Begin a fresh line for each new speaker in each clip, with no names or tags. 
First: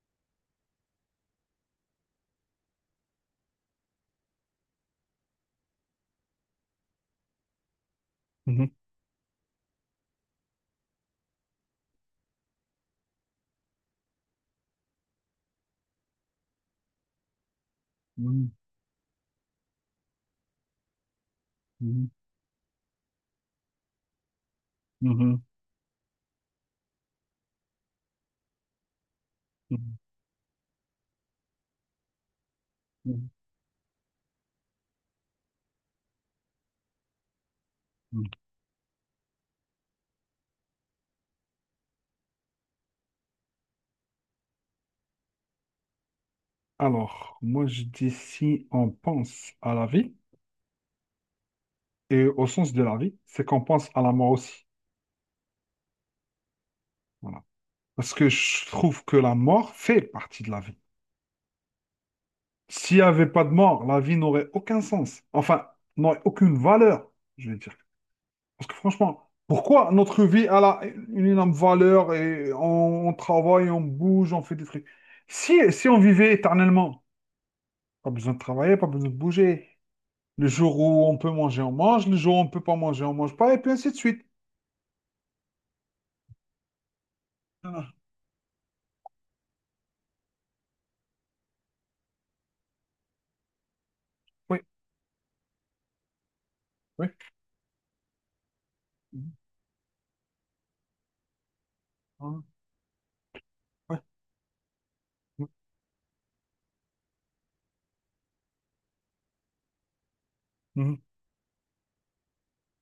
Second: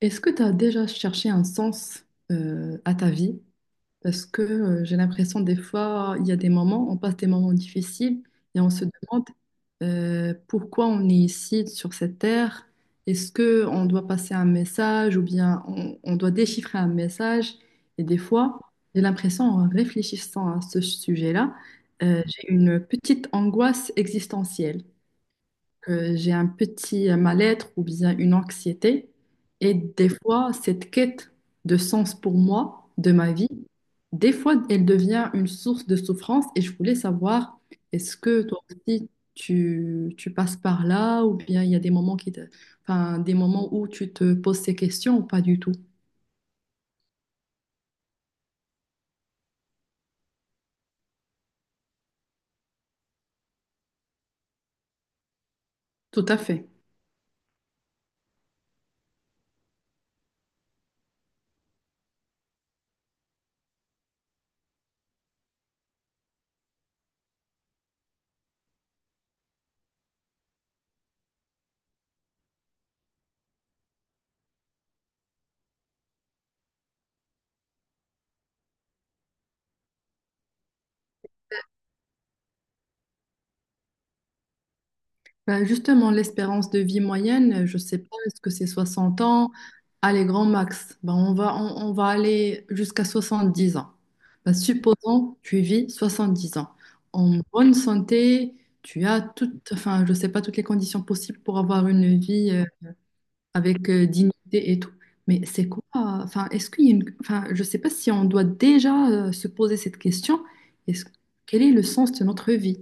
Est-ce que tu as déjà cherché un sens à ta vie? Parce que j'ai l'impression des fois, il y a des moments, on passe des moments difficiles et
Mhm,
on se demande pourquoi on est ici sur cette terre. Est-ce que on doit passer un message ou bien on doit déchiffrer un message? Et des
mhm,
fois, j'ai l'impression, en réfléchissant à ce sujet-là,
mhm,
j'ai une petite angoisse existentielle
mhm,
que j'ai un petit mal-être ou bien une anxiété. Et
mhm,
des fois, cette quête de sens pour moi, de
mhm,
ma vie, des fois, elle devient une source de souffrance. Et je voulais savoir, est-ce
mhm.
que toi aussi, tu passes par là ou bien il y a des moments qui enfin, des moments où tu te poses ces questions ou pas du tout?
Alors, moi je dis si on pense à la vie, et au sens de la vie, c'est qu'on pense à la mort aussi.
Tout à fait.
Voilà. Parce que je trouve que la mort fait partie de la vie. S'il n'y avait pas de mort, la vie n'aurait aucun sens. Enfin, n'aurait aucune valeur, je vais dire. Parce que franchement, pourquoi notre vie elle a une énorme valeur et on travaille, on bouge, on fait des trucs. Si on vivait éternellement, pas besoin de travailler, pas besoin de bouger. Le jour où on peut manger, on mange. Le jour où on ne peut pas manger, on ne mange pas. Et puis ainsi de suite.
Ben, justement, l'espérance de vie moyenne, je
Ah,
sais pas, est-ce que c'est 60 ans? Allez, grand max. Ben, on va aller jusqu'à 70 ans. Ben,
oui,
supposons, tu vis 70 ans.
oui.
En bonne santé, tu as
Mhm.
toutes, enfin, je sais pas, toutes les conditions possibles pour avoir une
Ah,
vie avec
ouais,
dignité et tout. Mais
oui.
c'est quoi? Enfin, est-ce qu'il y a une, enfin, je sais pas si on doit déjà se poser cette question.
Mhm.
Est-ce, quel est le sens de notre vie?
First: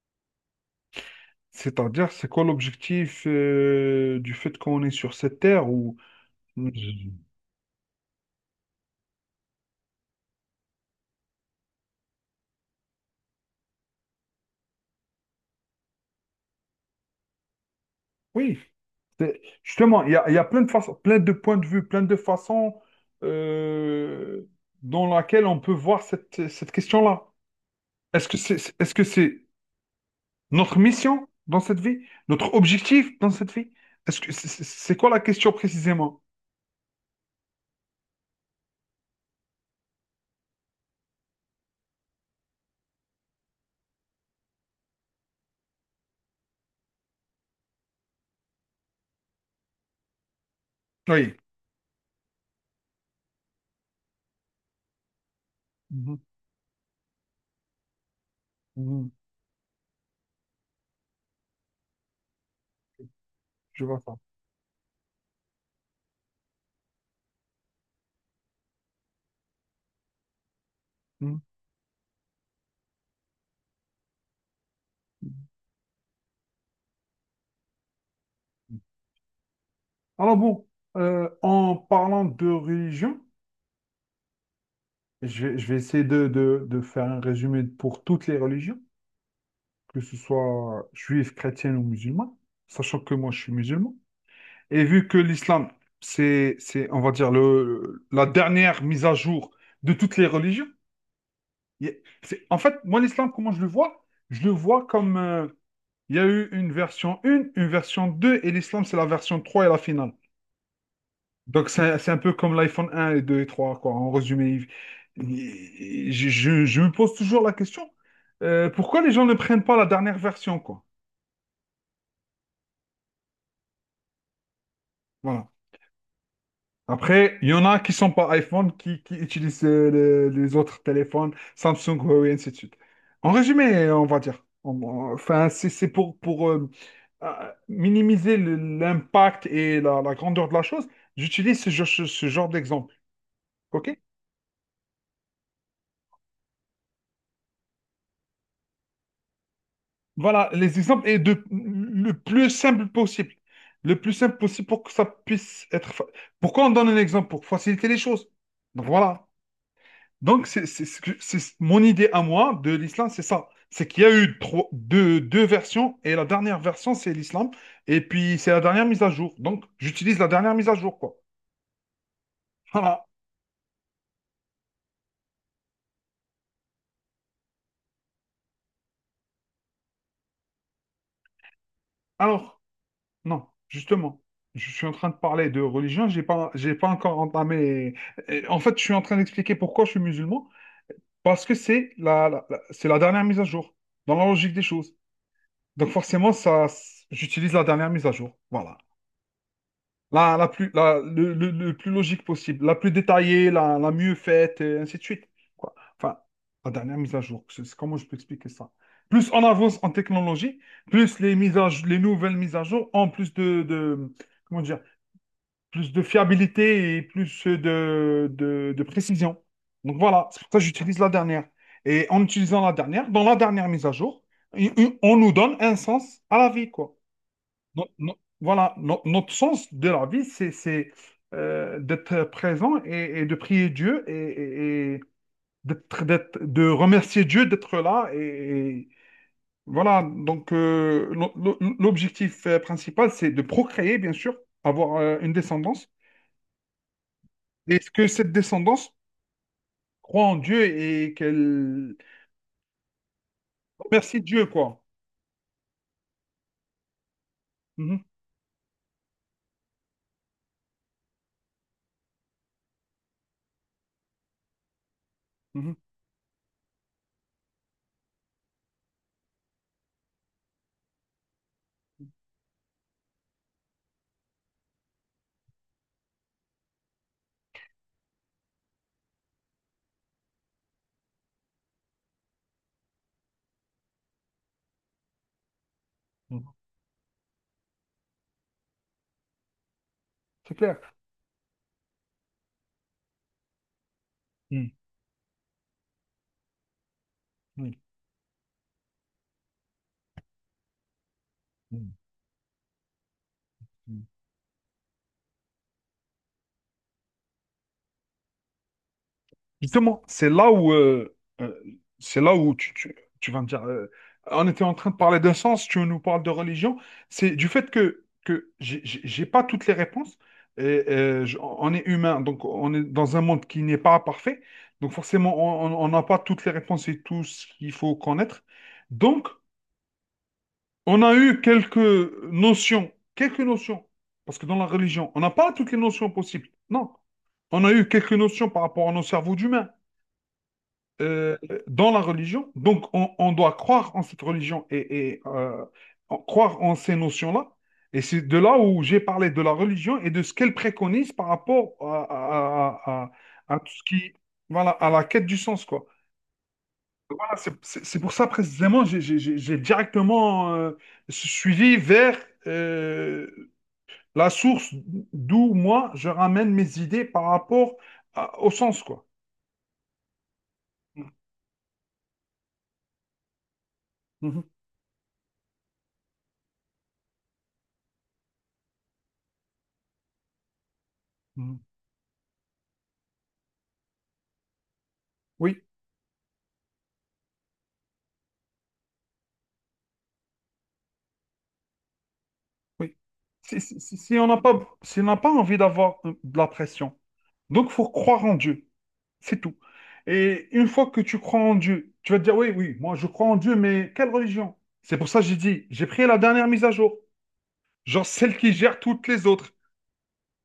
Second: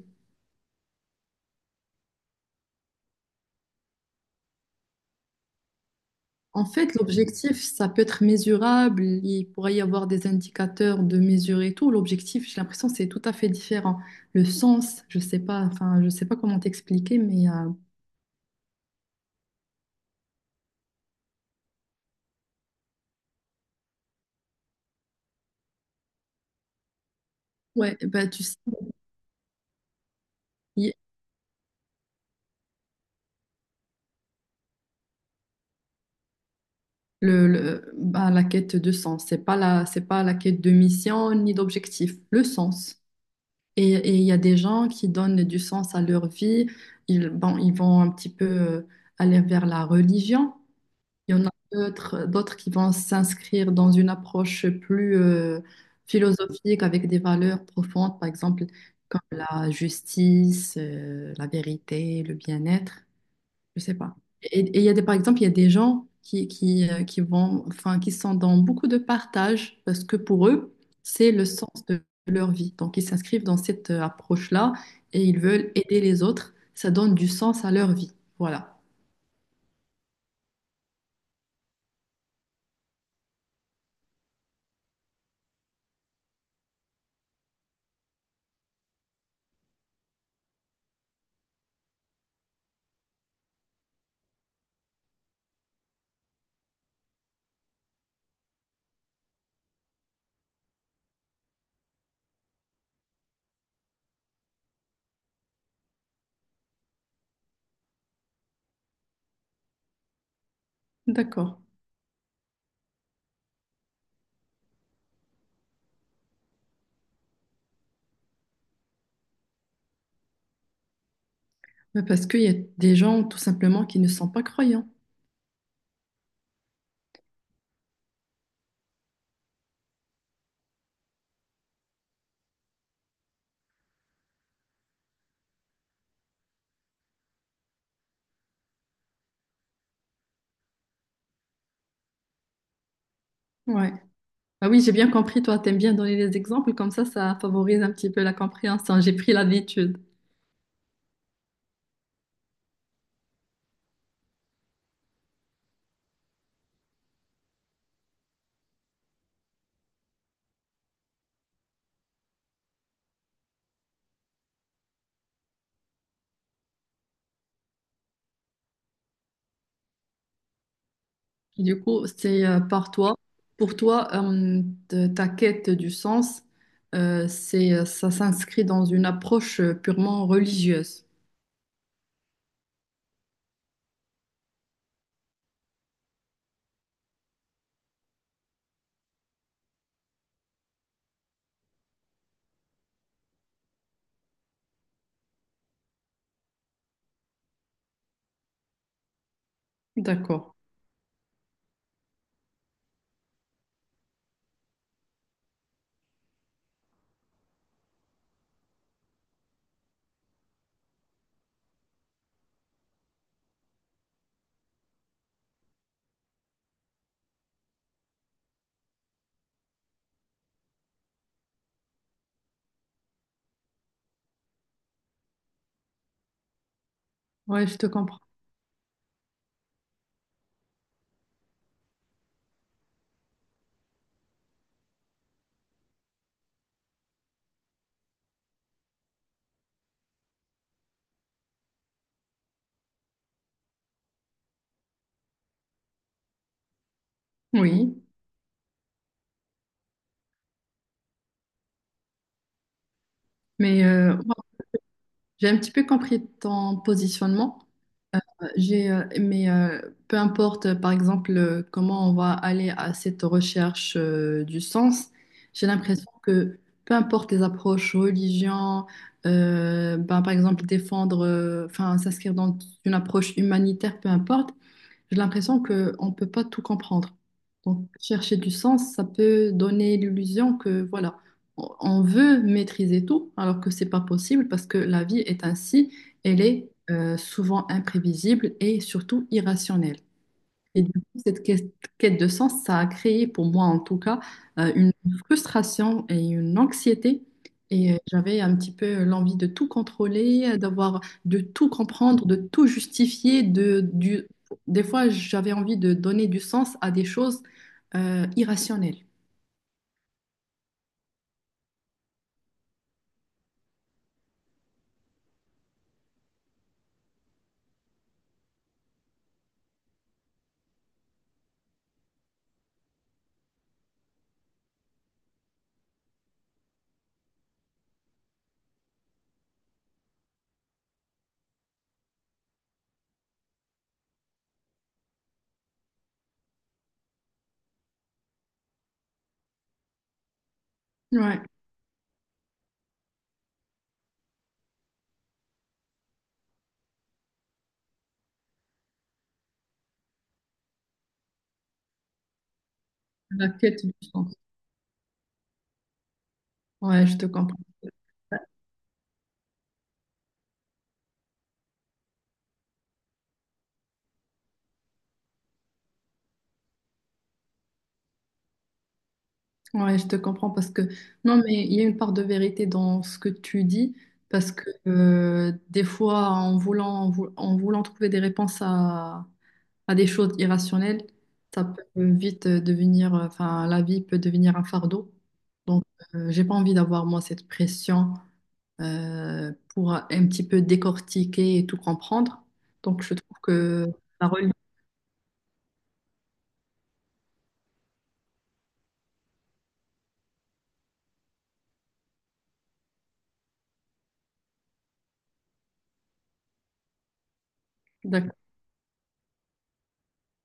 C'est-à-dire, c'est quoi l'objectif du fait qu'on est sur cette terre où.
En fait, l'objectif, ça peut être mesurable, il pourrait y avoir des indicateurs de mesure et tout. L'objectif, j'ai l'impression, c'est tout à fait différent. Le sens, je sais pas, enfin, je sais pas comment t'expliquer, mais
Oui, justement, il y a plein de façons, plein de points de vue, plein de façons euh, dans laquelle on peut voir cette question-là.
ouais, bah,
Est-ce que
tu sais,
est-ce que c'est notre
il-
mission dans cette vie? Notre objectif dans cette vie? Est-ce que c'est quoi la question précisément?
bah, la quête de sens, c'est pas la quête de mission ni d'objectif, le sens. Et il y a des gens qui donnent du sens à leur vie, ils, bon, ils vont un petit peu aller vers la religion. Il
Oui.
y en a d'autres, d'autres qui vont s'inscrire dans une approche plus
Mhm,
philosophique avec des valeurs profondes, par exemple,
mhm,
comme la justice, la vérité, le bien-être, je
je
sais
vois ça.
pas. Et il y a des, par exemple, il y a des gens qui vont, enfin, qui sont dans beaucoup de partage parce que pour eux, c'est
Mhm.
le sens de leur vie. Donc, ils s'inscrivent dans cette approche-là et ils veulent aider les autres. Ça donne du sens à leur vie. Voilà.
Alors bon, en parlant de religion, je vais essayer de faire un résumé pour toutes les religions, que ce soit juif, chrétienne ou musulman, sachant que moi je suis musulman. Et vu que l'islam, c'est, on va dire, la dernière mise à jour de toutes les religions, il y a- c'est- en fait, moi l'islam, comment je le vois? Je le vois comme, il y a eu une version 1, une version 2, et l'islam, c'est la version 3 et la finale.
D'accord.
Donc, c'est un peu comme l'iPhone un et 2 et 3 quoi. En résumé, je me pose toujours la question, pourquoi les gens ne prennent pas la dernière version, quoi?
Ouais, parce qu'il y a des gens tout simplement qui ne sont pas croyants.
Voilà. Après, il y en a qui sont pas iPhone, qui utilisent les autres téléphones, Samsung, Huawei, et ainsi de suite. En résumé, on va dire. Enfin, c'est pour minimiser l'impact et la grandeur de la chose, j'utilise ce genre d'exemple. OK?
Ouais. Ah oui, j'ai bien compris, toi, t'aimes bien donner des exemples, comme ça favorise un petit peu la compréhension. J'ai pris l'habitude.
Voilà, les exemples et de le plus simple possible. Le plus simple possible pour que ça puisse être. Pourquoi on donne un exemple? Pour faciliter les choses. Donc voilà. Donc c'est mon idée à moi de l'islam, c'est ça. C'est qu'il y a eu trois, deux versions et la dernière version, c'est l'islam. Et puis c'est la dernière mise à jour. Donc j'utilise la dernière mise à jour, quoi.
Du coup, c'est par
Voilà.
toi. Pour toi, ta quête du sens, ça s'inscrit dans une approche purement religieuse.
Alors, non, justement. Je suis en train de parler de religion, j'ai pas encore entamé. En fait, je suis en train d'expliquer pourquoi je suis musulman. Parce que c'est c'est la dernière mise à jour, dans la logique des choses. Donc forcément, ça, j'utilise la dernière mise à jour. Voilà. La
D'accord.
plus, la- le plus logique possible, la plus détaillée, la mieux faite, et ainsi de suite. Quoi. Enfin, la dernière mise à jour. Comment je peux expliquer ça? Plus on avance en technologie, plus les les nouvelles mises à jour ont plus comment dire, plus de fiabilité et plus de précision. Donc voilà, c'est pour ça que j'utilise la dernière. Et en utilisant la dernière, dans la dernière mise à jour, on nous donne un sens à la vie, quoi.
Ouais, je te
No- no-
comprends.
voilà, notre sens de la vie, c'est d'être présent et de prier Dieu et de remercier Dieu d'être là. Et voilà, donc l'objectif principal, c'est de procréer, bien sûr, avoir une descendance. Est-ce
Oui.
que cette descendance croit en Dieu et qu'elle
Mais
remercie
moi,
Dieu, quoi?
j'ai un petit peu compris ton positionnement.
Mhm,
J'ai, mais peu importe, par exemple, comment on va aller à cette recherche du sens, j'ai
mhm,
l'impression que peu importe les approches religion, ben, par exemple défendre, enfin s'inscrire dans une approche humanitaire, peu importe, j'ai l'impression qu'on ne peut pas tout comprendre. Donc, chercher du sens, ça peut donner l'illusion que, voilà, on veut maîtriser tout, alors que c'est pas possible parce que la vie est ainsi, elle
mhm.
est souvent imprévisible et surtout irrationnelle.
C'est clair.
Et du coup, cette quête quête de sens, ça a créé pour moi en tout cas
Mhm,
une frustration et une anxiété.
oui,
Et j'avais un petit peu l'envie de tout contrôler, de tout
mhm,
comprendre, de tout justifier. De,
mhm.
du... Des fois, j'avais envie de donner du sens à des choses irrationnelles.
Justement, euh, c'est là où tu vas me dire, on était en train de parler d'un sens, tu nous parles de religion, c'est du fait que, j'ai pas toutes les réponses, et, on est humain, donc on est dans un monde qui n'est pas parfait, donc forcément on n'a pas toutes les réponses et tout ce qu'il faut connaître. Donc, on a eu quelques notions, parce que dans la religion, on n'a pas toutes les notions possibles. Non, on a eu quelques notions par rapport à nos cerveaux d'humains euh,
Ouais,
dans la religion. Donc, on doit croire en cette religion et croire en ces notions-là. Et c'est de là où j'ai parlé de la religion et de ce qu'elle préconise par rapport à, à- à-
la
à- à tout ce
quête du
qui,
sens.
voilà, à la quête du sens, quoi.
Ouais, je te
Voilà, c'est
comprends.
c'est- c'est pour ça précisément j'ai directement suivi vers euh, la source d'où moi je ramène mes idées par rapport au sens, quoi.
Ouais, je te comprends parce que non, mais il y a une part de vérité dans ce que tu dis
Mhm,
parce que des fois, en voulant trouver des réponses à des choses irrationnelles,
mhm.
ça peut vite enfin, la vie peut devenir un fardeau.
Oui,
Donc, j'ai pas envie d'avoir moi cette pression pour un petit peu décortiquer et tout comprendre.
oui.
Donc, je trouve
Si, si-
que
si- si on
la
n'a
religion,
pas, si on n'a pas envie d'avoir de la pression, donc faut croire en Dieu, c'est tout. Et une fois que tu crois en Dieu, tu vas te dire, oui, oui, moi je crois en Dieu, mais quelle religion? C'est pour ça que j'ai dit, j'ai pris la dernière mise à jour, genre
d'accord,
celle qui gère toutes les autres.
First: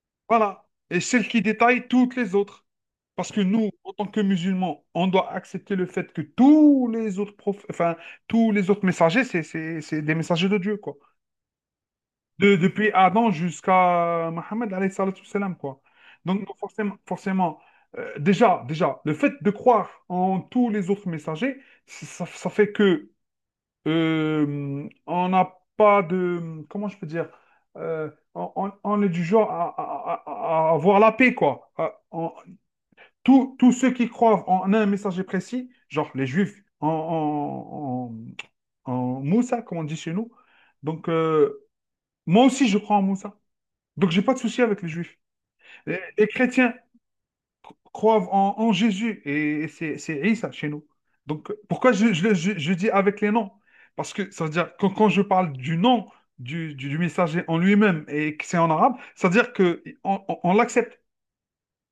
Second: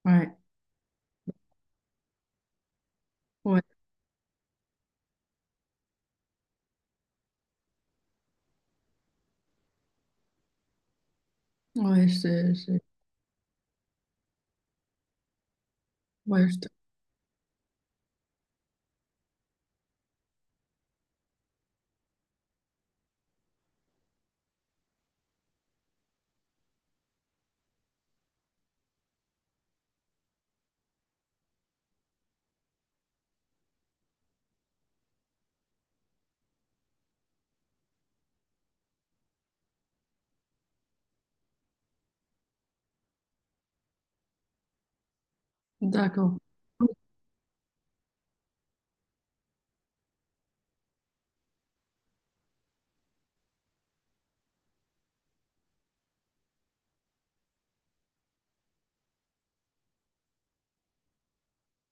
ouais,
Voilà. Et celle qui détaille toutes les autres. Parce que
ouais,
nous, en tant que musulmans, on doit accepter le fait que tous les autres prophètes, enfin, tous les autres messagers, c'est des messagers de Dieu, quoi.
ouais,
De- depuis Adam jusqu'à Mohammed, alayhi salatu wassalam, quoi. Donc,
ouais,
forcément, forcément déjà, déjà, le fait de croire en tous les autres messagers, ça fait que on n'a pas de. Comment je peux dire? On est du genre à, à avoir la paix, quoi. Tous ceux qui croient en un messager précis, genre les Juifs en Moussa, comme on dit chez nous. Donc, moi aussi, je crois en Moussa. Donc, j'ai pas de souci avec les Juifs. Les
d'accord.
chrétiens, croient en Jésus et c'est Isa chez nous. Donc, pourquoi je dis avec les noms? Parce que ça veut dire, quand je parle du nom du messager en lui-même et que c'est en arabe, ça veut dire que on l'accepte.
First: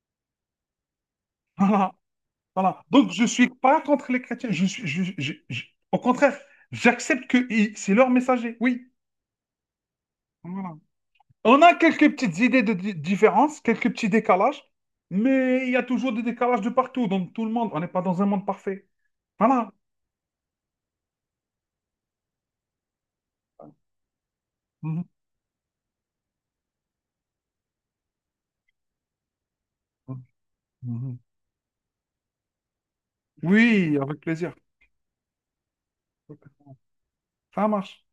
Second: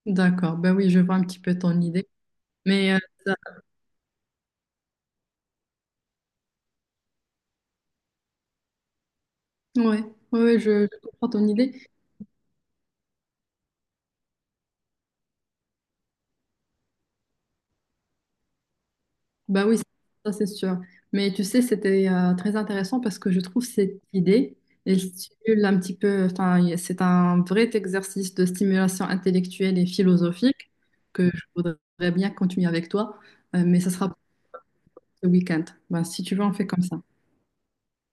D'accord, ben oui, je vois un petit peu ton
Voilà,
idée.
voilà.
Mais
Donc, je ne
ça-
suis pas contre les chrétiens. Je suis, je- au contraire, j'accepte que c'est leur messager. Oui.
ouais, ouais, ouais,
Voilà.
je comprends ton
On
idée.
a quelques petites idées de différence, quelques petits décalages, mais il y a toujours des décalages de partout, dans tout le monde. On n'est pas dans un monde parfait.
Ben
Voilà.
oui, ça c'est sûr. Mais tu sais, c'était très intéressant parce que je trouve cette idée, elle stimule un petit peu, enfin, c'est un vrai exercice de stimulation intellectuelle et philosophique
Mhm.
que je voudrais bien continuer avec toi, mais ça
Oui,
sera pour
avec plaisir.
ce week-end. Ben, si tu veux, on fait
Ok.
comme ça.
Ça marche.